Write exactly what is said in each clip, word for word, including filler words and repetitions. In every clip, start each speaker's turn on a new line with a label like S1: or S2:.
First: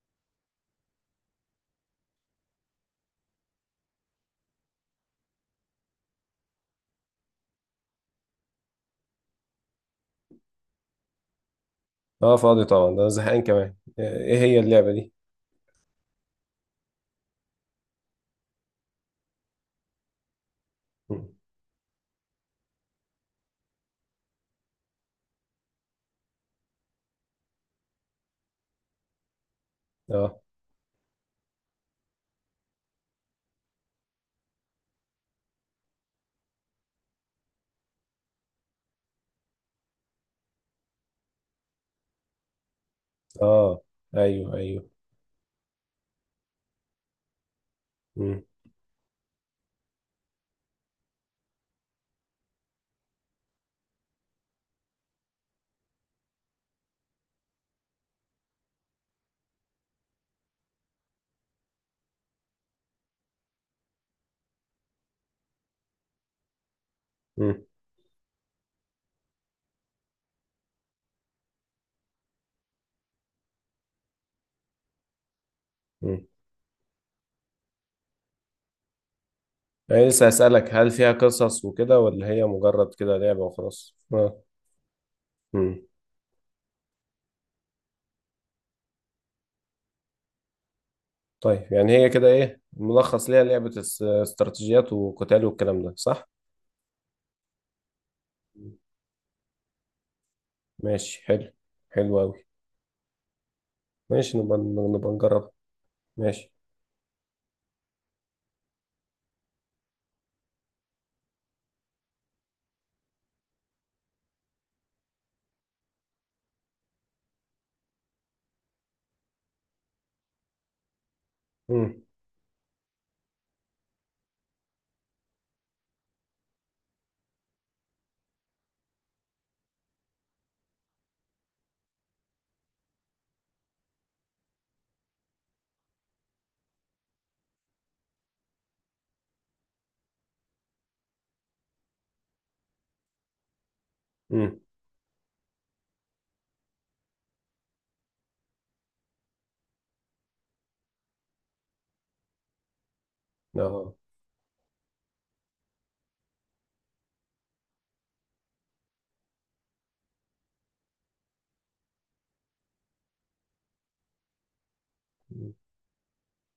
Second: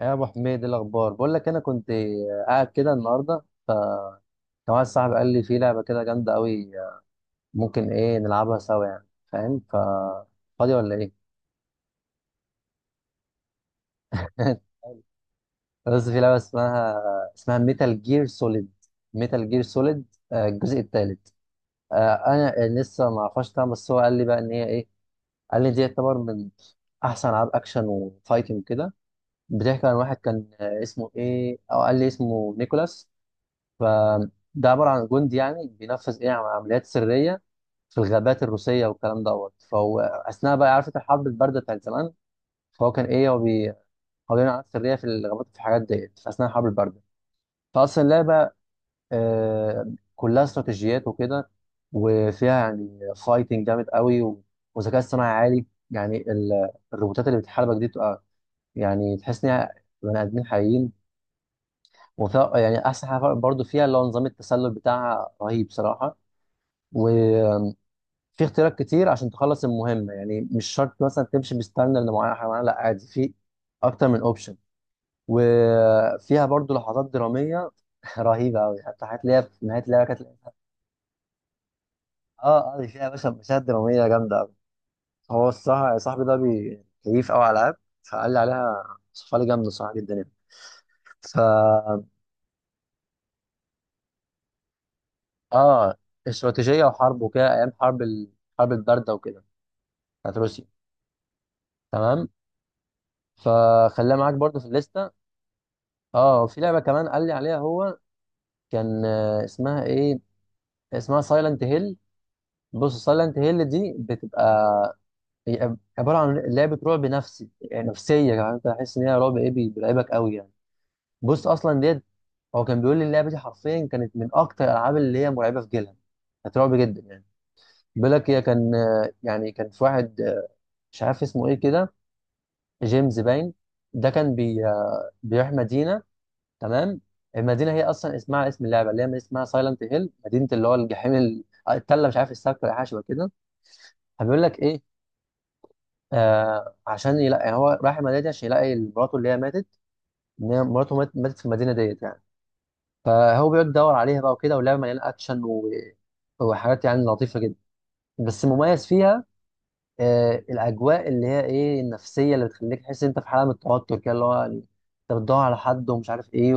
S1: يا ابو حميد، إيه الاخبار؟ بقول لك انا كنت قاعد كده النهارده، ف كان واحد صاحبي قال لي في لعبه كده جامده قوي، ممكن ايه نلعبها سوا يعني، فاهم؟ ف فاضي ولا ايه؟
S2: اه، فاضي طبعا. ده أنا زهقان كمان. ايه هي اللعبة دي؟
S1: بس في لعبه اسمها، اسمها ميتال جير سوليد، ميتال جير سوليد الجزء الثالث.
S2: مم.
S1: انا لسه ما اعرفهاش طبعا، بس هو قال لي بقى ان هي ايه، قال لي دي يعتبر من احسن العاب اكشن وفايتنج كده. بتحكي عن واحد
S2: اه،
S1: كان آه، اسمه ايه، او قال لي اسمه نيكولاس. فده عباره عن جندي يعني بينفذ ايه عمليات سريه في الغابات الروسيه والكلام دوت. فهو اثناء بقى، عارف انت الحرب البارده بتاعت زمان، فهو كان ايه، هو بي
S2: اه،
S1: هو بيعمل
S2: ايوه،
S1: عمليات
S2: ايوه.
S1: سريه في الغابات في الحاجات ديت في اثناء الحرب البارده. فاصلا
S2: مم.
S1: اللعبه آه كلها استراتيجيات وكده، وفيها يعني فايتنج جامد قوي و- وذكاء اصطناعي عالي، يعني ال- الروبوتات اللي بتحاربك دي تبقى يعني تحس انها بني ادمين حقيقيين. وفيها يعني احسن حاجه برضه فيها اللي هو نظام التسلل بتاعها، رهيب صراحه.
S2: مم.
S1: وفي اختيارات كتير عشان تخلص المهمه، يعني مش شرط مثلا تمشي بستاندرد معينه حيوانات، لا عادي في اكتر من اوبشن.
S2: مم.
S1: وفيها برضو لحظات دراميه رهيبه قوي، حتى حاجات اللي هي في نهايه اللعبه
S2: انا
S1: كانت.
S2: لسه هسألك، هل فيها قصص وكده ولا هي
S1: اه اه، دي
S2: مجرد
S1: فيها يا
S2: كده
S1: باشا
S2: لعبة
S1: مشاهد
S2: وخلاص؟
S1: دراميه جامده
S2: اه.
S1: قوي. هو
S2: مم.
S1: الصراحه صاحبي ده بي- كيف قوي على العاب، فقال لي عليها، صفها لي جامده صراحه جدا يعني. ف
S2: طيب، يعني هي كده ايه ملخص ليها؟ لعبة اس- استراتيجيات وقتال والكلام ده
S1: اه،
S2: صح؟
S1: استراتيجيه وحرب وكده، ايام حرب الحرب
S2: مم.
S1: البارده وكده، بتاعت روسيا.
S2: ماشي، حلو. حلو
S1: تمام،
S2: أوي.
S1: فخليها معاك
S2: ماشي، نبقى
S1: برضو في الليسته.
S2: نبقى نجربها.
S1: اه،
S2: ماشي،
S1: في لعبه كمان قال لي عليها هو، كان آه، اسمها ايه، اسمها سايلنت هيل. بص سايلنت هيل دي بتبقى، هي عباره عن لعبه رعب نفسي، يعني نفسيه، يعني انت تحس ان هي رعب ايه، بي- بيرعبك قوي يعني. بص اصلا
S2: امم،
S1: ديت، هو كان بيقول لي اللعبه دي حرفيا كانت من اكتر الالعاب اللي هي مرعبه في جيلها، كانت رعب جدا يعني. بيقول لك هي كان آه، يعني كان في واحد آه، مش عارف اسمه ايه كده، جيمس باين. ده كان بي آه، بيروح مدينه. تمام، المدينه هي اصلا اسمها اسم اللعبه اللي هي اسمها سايلنت هيل، مدينه اللي هو الجحيم ال- التله، مش عارف السكر ولا حاجه شبه كده. فبيقول لك
S2: امم،
S1: ايه، آه عشان يلاقي، يعني هو رايح المدينه دي عشان يلاقي مراته اللي هي ماتت، ان هي مراته مات- ماتت في المدينه ديت يعني. فهو بيقعد يدور
S2: اه.
S1: عليها بقى وكده، واللعبه مليانه اكشن و... وحاجات يعني لطيفه جدا. بس المميز فيها آه الاجواء اللي هي ايه النفسيه، اللي بتخليك تحس إن انت في حاله من التوتر كده، اللي هو يعني انت بتدور على حد ومش عارف ايه،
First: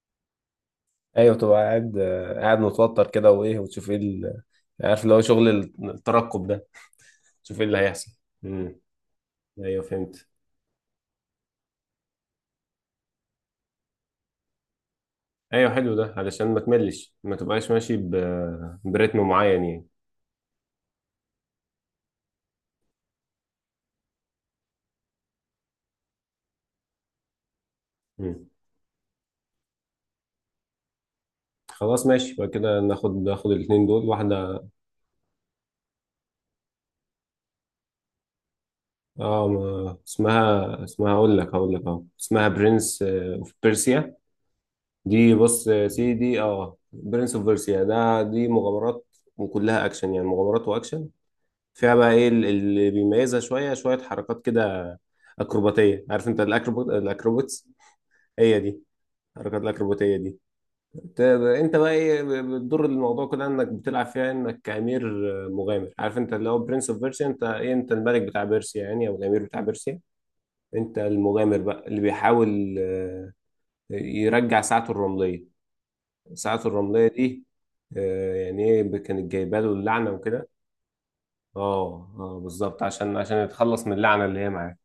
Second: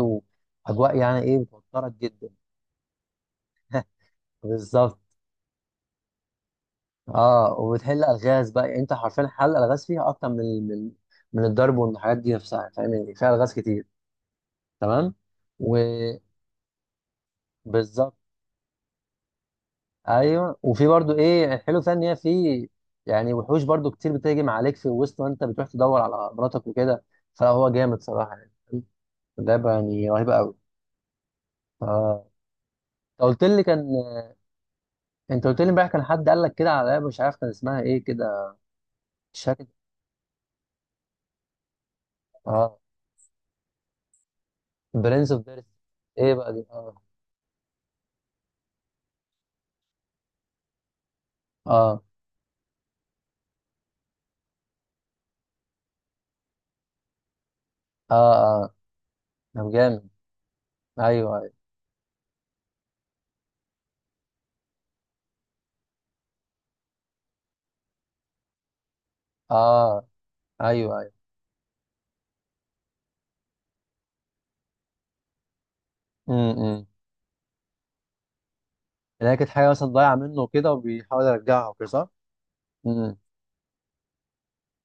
S1: واجواء يعني
S2: ايوه،
S1: ايه
S2: تبقى
S1: بتوترك
S2: قاعد
S1: جدا.
S2: قاعد متوتر كده، وايه وتشوف ايه ال-
S1: بالظبط.
S2: عارف اللي هو شغل الترقب ده.
S1: اه،
S2: شوف ايه اللي
S1: وبتحل
S2: هيحصل.
S1: الغاز بقى، يعني
S2: امم،
S1: انت حرفيا حل
S2: ايوه،
S1: الغاز فيها
S2: فهمت.
S1: اكتر من من من الضرب والحاجات دي نفسها، فاهم؟ يعني فيها الغاز كتير. تمام،
S2: ايوه، حلو، ده
S1: وبالظبط.
S2: علشان ما تملش، ما تبقاش ماشي ب... برتم معين يعني.
S1: ايوه، وفي برضو ايه الحلو فيها ان هي في يعني وحوش برضو كتير بتهجم عليك في الوسط وانت بتروح تدور على مراتك وكده، فهو جامد صراحه
S2: مم.
S1: يعني، لعبه يعني رهيبه قوي.
S2: خلاص،
S1: اه،
S2: ماشي، يبقى كده ناخد
S1: انت قلت
S2: ناخد
S1: لي كان
S2: الاثنين دول واحده.
S1: انت قلت لي امبارح كان حد قال لك كده على لعبه، مش عارف كان اسمها ايه كده. مش
S2: اه،
S1: فاكر.
S2: ما... اسمها اسمها، اقول لك هقول لك، اه اسمها
S1: اه،
S2: برنس اوف بيرسيا.
S1: برنس
S2: دي
S1: اوف ديرث.
S2: بص يا
S1: ايه
S2: سيدي،
S1: بقى دي؟
S2: اه،
S1: اه
S2: برنس اوف بيرسيا ده. دي مغامرات، وكلها اكشن، يعني مغامرات واكشن. فيها
S1: اه
S2: بقى ايه ال- اللي بيميزها شويه شويه، حركات كده اكروباتيه. عارف انت الاكروبات الاكروباتس،
S1: اه,
S2: هي
S1: آه.
S2: دي، حركات
S1: طب جامد.
S2: الاكروباتيه دي. ت-
S1: ايوه ايوه.
S2: انت بقى ايه، ب- بتضر الموضوع كده انك بتلعب فيها انك امير مغامر. عارف انت اللي هو برنس اوف بيرسيا، انت ايه؟ انت الملك بتاع بيرسيا يعني، او الامير بتاع بيرسيا.
S1: اه، ايوه
S2: انت
S1: ايوه.
S2: المغامر بقى اللي بيحاول آه، يرجع ساعته الرملية. ساعته
S1: امم.
S2: الرملية دي آه، يعني ايه، ب-
S1: اللي
S2: كانت
S1: هي كانت
S2: جايبه
S1: حاجه
S2: له
S1: مثلا
S2: اللعنة
S1: ضايعه منه
S2: وكده.
S1: وكده وبيحاول يرجعها وكده صح؟
S2: اه، اه، بالظبط،
S1: امم إمم.
S2: عشان عشان يتخلص من اللعنة اللي هي معاه.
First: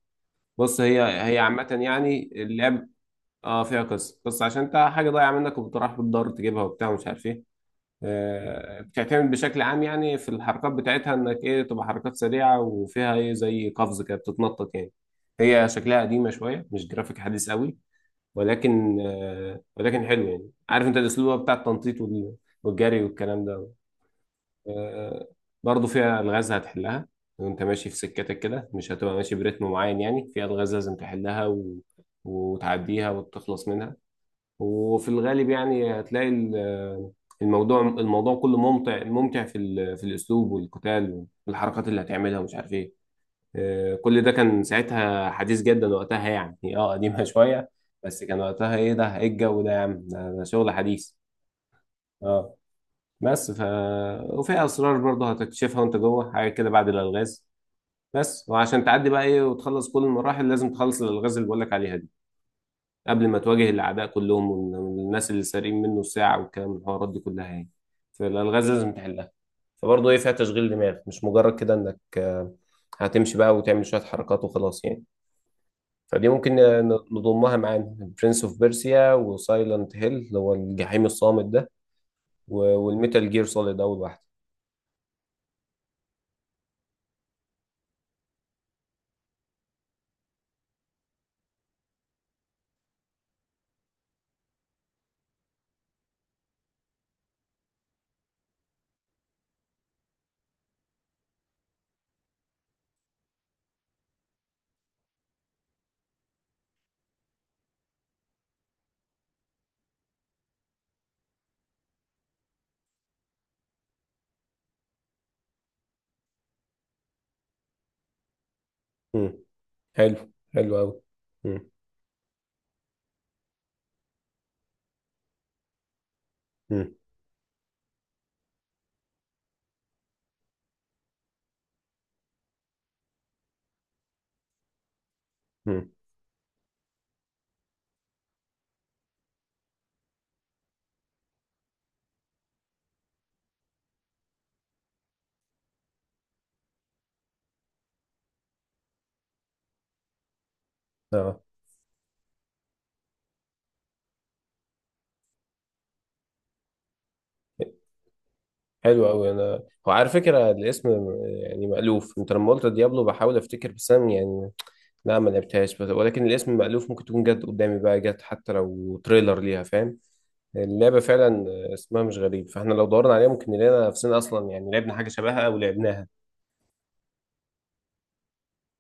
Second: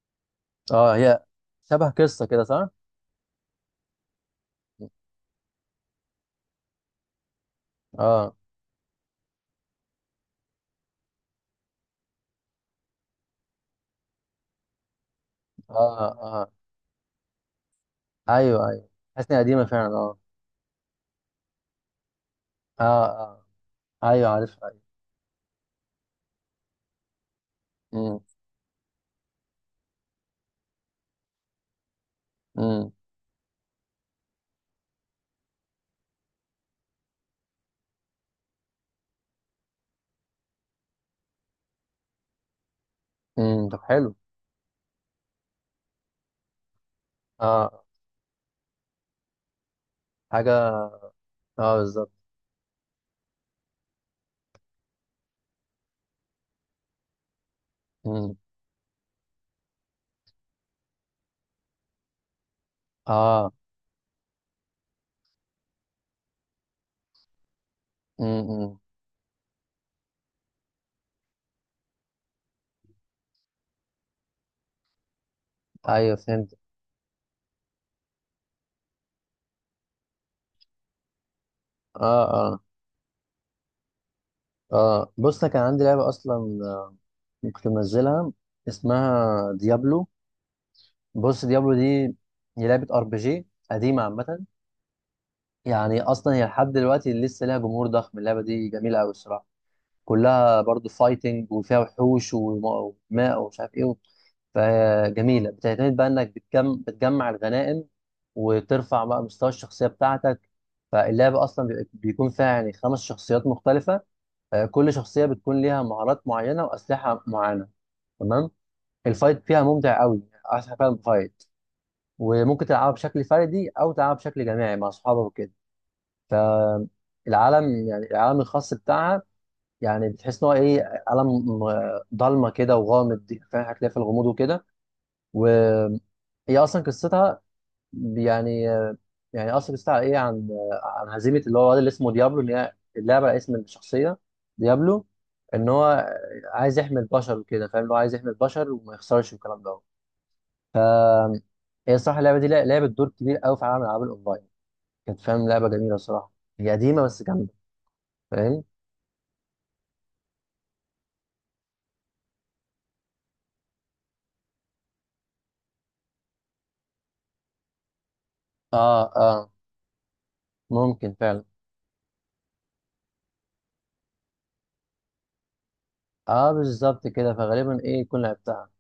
S2: بص
S1: اه،
S2: هي،
S1: هي
S2: هي عامة
S1: شبه قصه
S2: يعني
S1: كده صح؟
S2: اللعب. اه، فيها قصة، بس عشان انت حاجة ضايعة منك وبتروح بتدور تجيبها وبتاع ومش عارف ايه.
S1: اه
S2: آه، بتعتمد بشكل عام يعني في الحركات بتاعتها، انك ايه تبقى حركات سريعه، وفيها ايه زي قفز كده بتتنطط يعني. هي شكلها
S1: اه
S2: قديمه
S1: اه
S2: شويه، مش جرافيك حديث قوي،
S1: ايوه ايوه.
S2: ولكن
S1: حاسس انها
S2: آه،
S1: قديمه فعلا،
S2: ولكن
S1: اه.
S2: حلو يعني. عارف انت الاسلوب بتاع التنطيط وال- والجري
S1: اه
S2: والكلام
S1: اه
S2: ده.
S1: ايوه عارفها ايوه.
S2: آه، برضو فيها الغاز هتحلها وانت ماشي في
S1: امم.
S2: سكتك كده. مش هتبقى ماشي برتم معين يعني، فيها الغاز لازم تحلها و...
S1: امم.
S2: وتعديها وتخلص منها. وفي الغالب يعني هتلاقي ال- الموضوع الموضوع كله ممتع ممتع في ال- في الاسلوب والقتال والحركات اللي هتعملها ومش عارف ايه.
S1: امم، طب
S2: آه،
S1: حلو.
S2: كل ده كان ساعتها حديث جدا وقتها يعني. اه، قديمه شويه،
S1: اه،
S2: بس كان وقتها ايه ده، ايه الجو ده يا عم، ده ده
S1: حاجه،
S2: شغل حديث.
S1: اه بالظبط.
S2: اه. بس ف وفي اسرار برضه هتكتشفها وانت جوه حاجه كده بعد الالغاز.
S1: امم.
S2: بس وعشان تعدي بقى ايه وتخلص كل المراحل، لازم تخلص الالغاز اللي بقول لك عليها دي قبل ما
S1: اه.
S2: تواجه الأعداء كلهم والناس اللي سارقين منه الساعة والكلام والحوارات دي كلها يعني.
S1: امم
S2: فالألغاز
S1: إمم.
S2: لازم تحلها. فبرضه إيه فيها تشغيل دماغ، مش مجرد كده إنك آه، هتمشي بقى وتعمل شوية حركات وخلاص يعني.
S1: ايوه
S2: فدي
S1: فهمت.
S2: ممكن ن- نضمها معانا، برنس اوف بيرسيا وسايلنت هيل اللي هو الجحيم الصامت ده،
S1: اه اه
S2: و- والميتال جير سوليد أول واحدة.
S1: اه. بص انا كان عندي لعبه اصلا كنت منزلها، اسمها ديابلو. بص ديابلو دي هي لعبة ار بي جي قديمة عامة. يعني أصلا هي لحد دلوقتي لسه لها جمهور ضخم، اللعبة دي جميلة أوي الصراحة. كلها برضو فايتنج وفيها وحوش وم- وماء ومش عارف إيه. فجميلة، بتعتمد بقى إنك بتجم... بتجمع الغنائم وترفع بقى مستوى الشخصية بتاعتك. فاللعبة أصلا بي- بيكون فيها يعني خمس شخصيات مختلفة، آه، كل شخصية بتكون ليها مهارات معينة وأسلحة معينة. تمام،
S2: مم.
S1: الفايت فيها ممتع
S2: حلو،
S1: أوي يعني، أحسن
S2: حلو
S1: فعلا
S2: أوي.
S1: فايت.
S2: مم.
S1: وممكن تلعبها بشكل فردي او تلعبها بشكل جماعي مع اصحابك وكده.
S2: مم.
S1: العالم يعني العالم الخاص بتاعها، يعني بتحس ان هو ايه عالم م- ضلمه كده وغامض، فاهم؟ هتلاقي في الغموض وكده. وهي
S2: مم.
S1: اصلا قصتها يعني آه، يعني اصلا قصتها ايه عن آه، عن هزيمه اللي هو الواد اللي اسمه ديابلو، ان هي اللعبه على اسم الشخصيه ديابلو، ان هو عايز يحمي البشر وكده، فاهم؟ اللي هو عايز يحمي البشر وما يخسرش والكلام ده.
S2: اه،
S1: هي الصراحه اللعبه دي لعبت دور كبير قوي في عالم الالعاب الاونلاين، كانت فاهم لعبه جميله صراحه، هي قديمه بس جامده، فاهم؟
S2: حلو قوي. انا هو على فكره، الاسم يعني مألوف. انت لما قلت ديابلو بحاول افتكر، بس انا يعني لا، ما لعبتهاش، بس- ولكن الاسم مألوف. ممكن تكون جت قدامي بقى، جت حتى
S1: اه
S2: لو تريلر
S1: اه
S2: ليها، فاهم؟ اللعبه
S1: ممكن فعلا،
S2: فعلا اسمها مش غريب، فاحنا لو دورنا عليها ممكن نلاقينا نفسنا اصلا يعني لعبنا حاجه شبهها او لعبناها.
S1: اه بالظبط كده، فغالبا ايه يكون لعبتها.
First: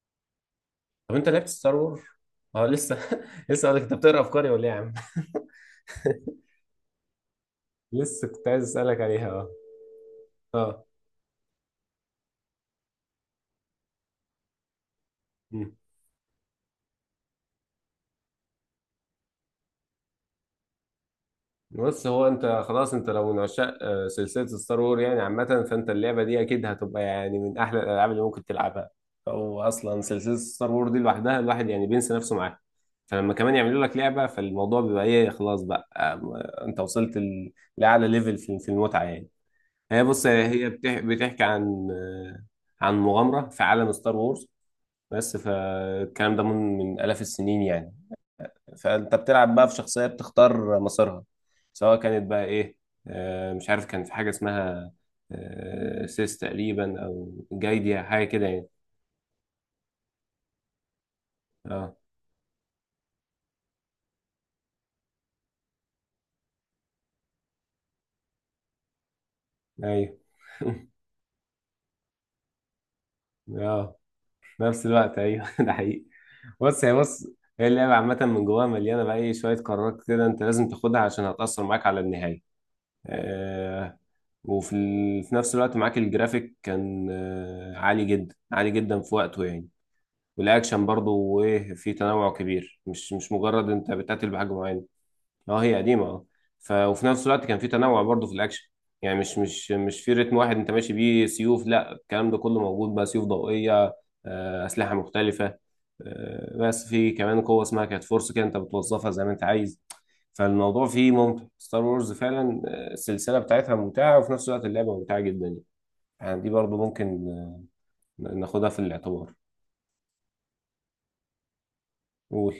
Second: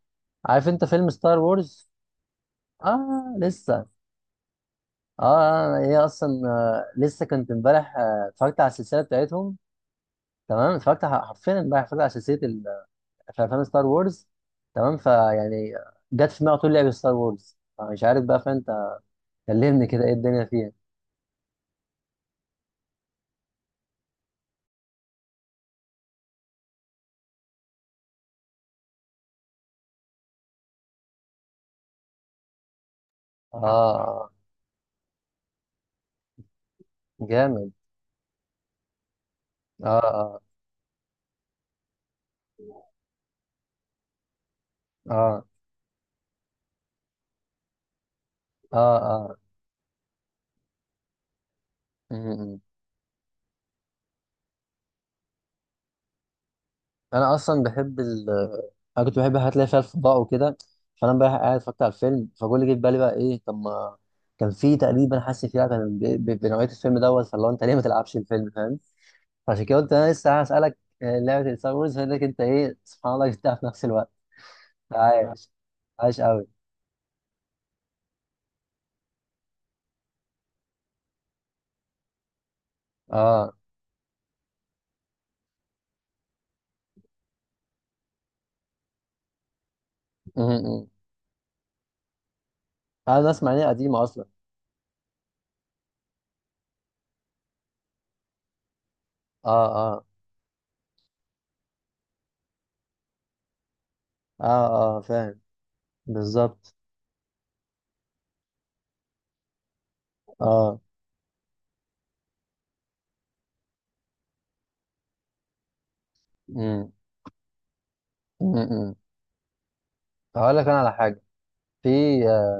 S1: عارف انت فيلم
S2: طب انت
S1: ستار
S2: لعبت ستار
S1: وورز؟
S2: وور؟ اه، لسه
S1: اه
S2: لسه قالك
S1: لسه.
S2: انت بتقرا افكاري ولا ايه يا عم؟
S1: اه، هي اصلا آه لسه كنت امبارح آه،
S2: لسه كنت
S1: اتفرجت
S2: عايز
S1: على
S2: اسالك
S1: السلسله
S2: عليها.
S1: بتاعتهم. تمام،
S2: اه،
S1: اتفرجت ح- حرفيا امبارح، اتفرجت على سلسله ال- في افلام ستار وورز. تمام،
S2: اه.
S1: فيعني جت في دماغي على طول لعبه ستار وورز، مش عارف بقى فانت كلمني كده ايه الدنيا فيها.
S2: بص، هو انت خلاص، انت لو من عشاق آه، سلسله ستار وور يعني عامه، فانت اللعبه دي اكيد هتبقى يعني من احلى الالعاب اللي ممكن تلعبها. او اصلا سلسله ستار وور دي لوحدها الواحد يعني بينسى نفسه معاها، فلما كمان
S1: اه
S2: يعملوا لك لعبه،
S1: آه،
S2: فالموضوع بيبقى ايه، خلاص بقى آه، انت وصلت ال-
S1: جامد.
S2: لاعلى ليفل في في المتعه يعني.
S1: اه
S2: هي بص،
S1: اه
S2: هي بتح- بتحكي عن آه، عن مغامره في عالم ستار وورز، بس
S1: اه
S2: فالكلام ده من من آلاف السنين يعني. فانت
S1: اه
S2: بتلعب بقى في شخصيه بتختار مسارها، سواء كانت بقى
S1: اه.
S2: ايه، آه، مش عارف كان في حاجه اسمها آه، سيس تقريبا او
S1: انا اصلا بحب
S2: جايديا حاجه
S1: ال
S2: كده يعني.
S1: انا كنت بحب الحاجات اللي هي فيها الفضاء وكده. فانا بقى قاعد اتفرجت على
S2: اه،
S1: الفيلم، فكل اللي جه في بالي بقى ايه طب ما كان في تقريبا، حاسس فيها كان ب- ب- بنوعيه الفيلم دوت، فاللي هو انت ليه ما تلعبش الفيلم، فاهم؟ فعشان كده قلت انا
S2: ايوه.
S1: لسه هسالك آه، لعبه ستار وورز لك انت، ايه سبحان الله جبتها في نفس
S2: اه،
S1: الوقت.
S2: في نفس الوقت ايوه
S1: عايش،
S2: ده حقيقي.
S1: عايش قوي.
S2: بص هي بص هي اللعبه عامه، من جواها مليانه بقى ايه شويه قرارات كده انت لازم تاخدها عشان هتاثر معاك على النهايه.
S1: اه،
S2: آه، وفي ال... في نفس الوقت معاك الجرافيك كان آه عالي جدا، عالي جدا في وقته يعني،
S1: م-
S2: والاكشن
S1: م.
S2: برضو وايه في تنوع كبير، مش
S1: انا
S2: مش
S1: اسمع ان هي
S2: مجرد انت
S1: قديمه اصلا.
S2: بتقتل بحاجه معينه. اه، هي قديمه، اه. ف وفي نفس الوقت كان في تنوع برضو في الاكشن، يعني مش
S1: اه
S2: مش مش
S1: اه
S2: في رتم واحد انت ماشي بيه سيوف، لا، الكلام ده كله موجود بقى، سيوف ضوئيه،
S1: اه
S2: آه، اسلحه
S1: اه فاهم
S2: مختلفه. آه،
S1: بالظبط.
S2: بس في كمان قوه اسمها كانت فورس كده، انت بتوظفها زي ما انت عايز.
S1: اه،
S2: فالموضوع فيه ممتع، ستار وورز فعلا آه، السلسله بتاعتها ممتعه، وفي نفس الوقت اللعبه ممتعه جدا. يعني دي برضو
S1: م-
S2: ممكن آه،
S1: م-
S2: ناخدها في
S1: م.
S2: الاعتبار.
S1: هقول لك انا على حاجه، في،
S2: قول.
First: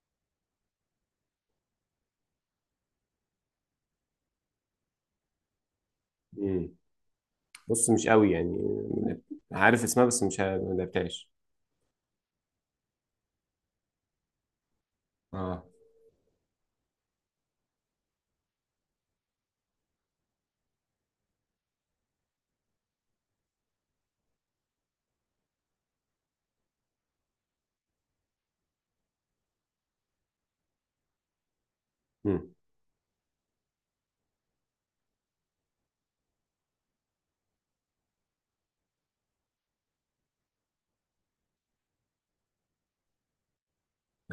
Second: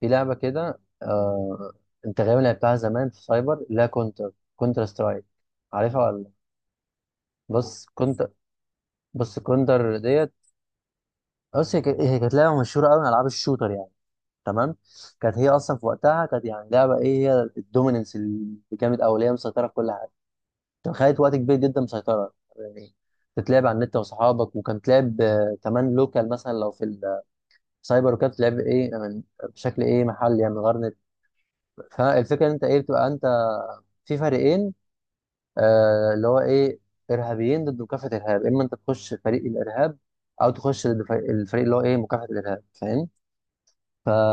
S1: في لعبة كده آه... انت غالبا لعبتها زمان في سايبر، لا كونتر، كونتر سترايك. عارفها ولا لأ؟
S2: مم.
S1: بص
S2: بص، مش
S1: كونتر،
S2: قوي يعني،
S1: بص
S2: عارف
S1: كونتر
S2: اسمها، بس
S1: ديت.
S2: مش ه- ما لعبتهاش.
S1: بص هي كانت، هي كانت لعبة مشهورة قوي من ألعاب الشوتر يعني. تمام، كانت هي
S2: اه.
S1: أصلا في وقتها كانت يعني لعبة إيه، هي الدوميننس اللي جامد أوي، اللي هي مسيطرة في كل حاجة. كانت خدت وقت كبير جدا مسيطرة يعني، تتلعب على النت وصحابك، وكانت تلعب آه، كمان لوكال مثلا لو في السايبر، وكانت تلعب إيه من بشكل إيه محلي يعني من غير نت. فالفكرة
S2: مم.
S1: إن أنت إيه بتبقى أنت في فريقين، آه اللي هو ايه ارهابيين ضد مكافحه الارهاب، اما انت تخش فريق الارهاب او تخش ضد فريق- الفريق اللي هو ايه مكافحه الارهاب، فاهم؟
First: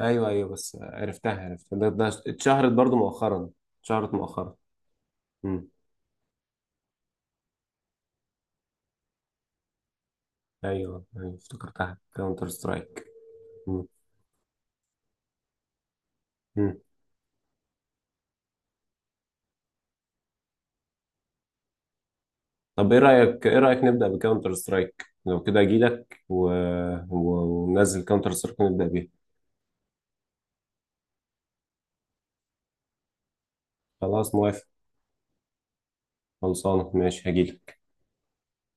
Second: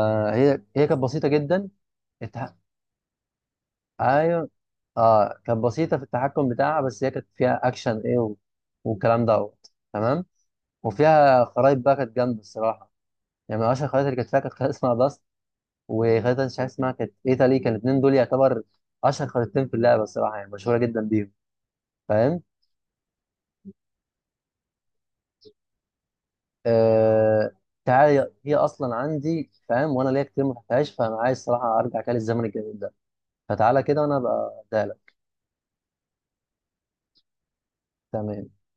S2: ايوه، ايوه، بس
S1: هي كانت بسيطه
S2: عرفتها
S1: جدا.
S2: عرفتها، ده, ده
S1: التح...
S2: اتشهرت برضو مؤخرا. اتشهرت
S1: ايوه،
S2: مؤخرا.
S1: اه كانت
S2: مم.
S1: بسيطه في التحكم بتاعها، بس هي كانت فيها اكشن ايه و... والكلام دوت. تمام.
S2: ايوه، ايوه،
S1: وفيها خرايط بقى
S2: افتكرتها،
S1: كانت جامده
S2: كاونتر
S1: الصراحه،
S2: سترايك.
S1: يعني من اشهر
S2: مم.
S1: الخرايط اللي كانت فيها كانت خريطه اسمها باست، وخريطه مش عارف
S2: مم.
S1: اسمها كانت ايطالي، كان الاثنين دول يعتبر اشهر خريطتين في اللعبه الصراحه يعني، مشهوره جدا بيهم، فاهم؟
S2: طب ايه رايك، ايه رايك نبدا بكاونتر سترايك لو كده؟ اجي لك و... و...
S1: آه،
S2: وننزل
S1: تعالى
S2: كاونتر
S1: هي
S2: سترايك ونبدا
S1: اصلا
S2: بيها.
S1: عندي، فاهم؟ وانا ليا كتير ما فتحتهاش، فانا عايز الصراحه ارجع كده للزمن الجميل ده، فتعالى كده وانا
S2: خلاص،
S1: ابقى
S2: موافق.
S1: اديها لك.
S2: خلصانه، ماشي، هجيلك.
S1: تمام.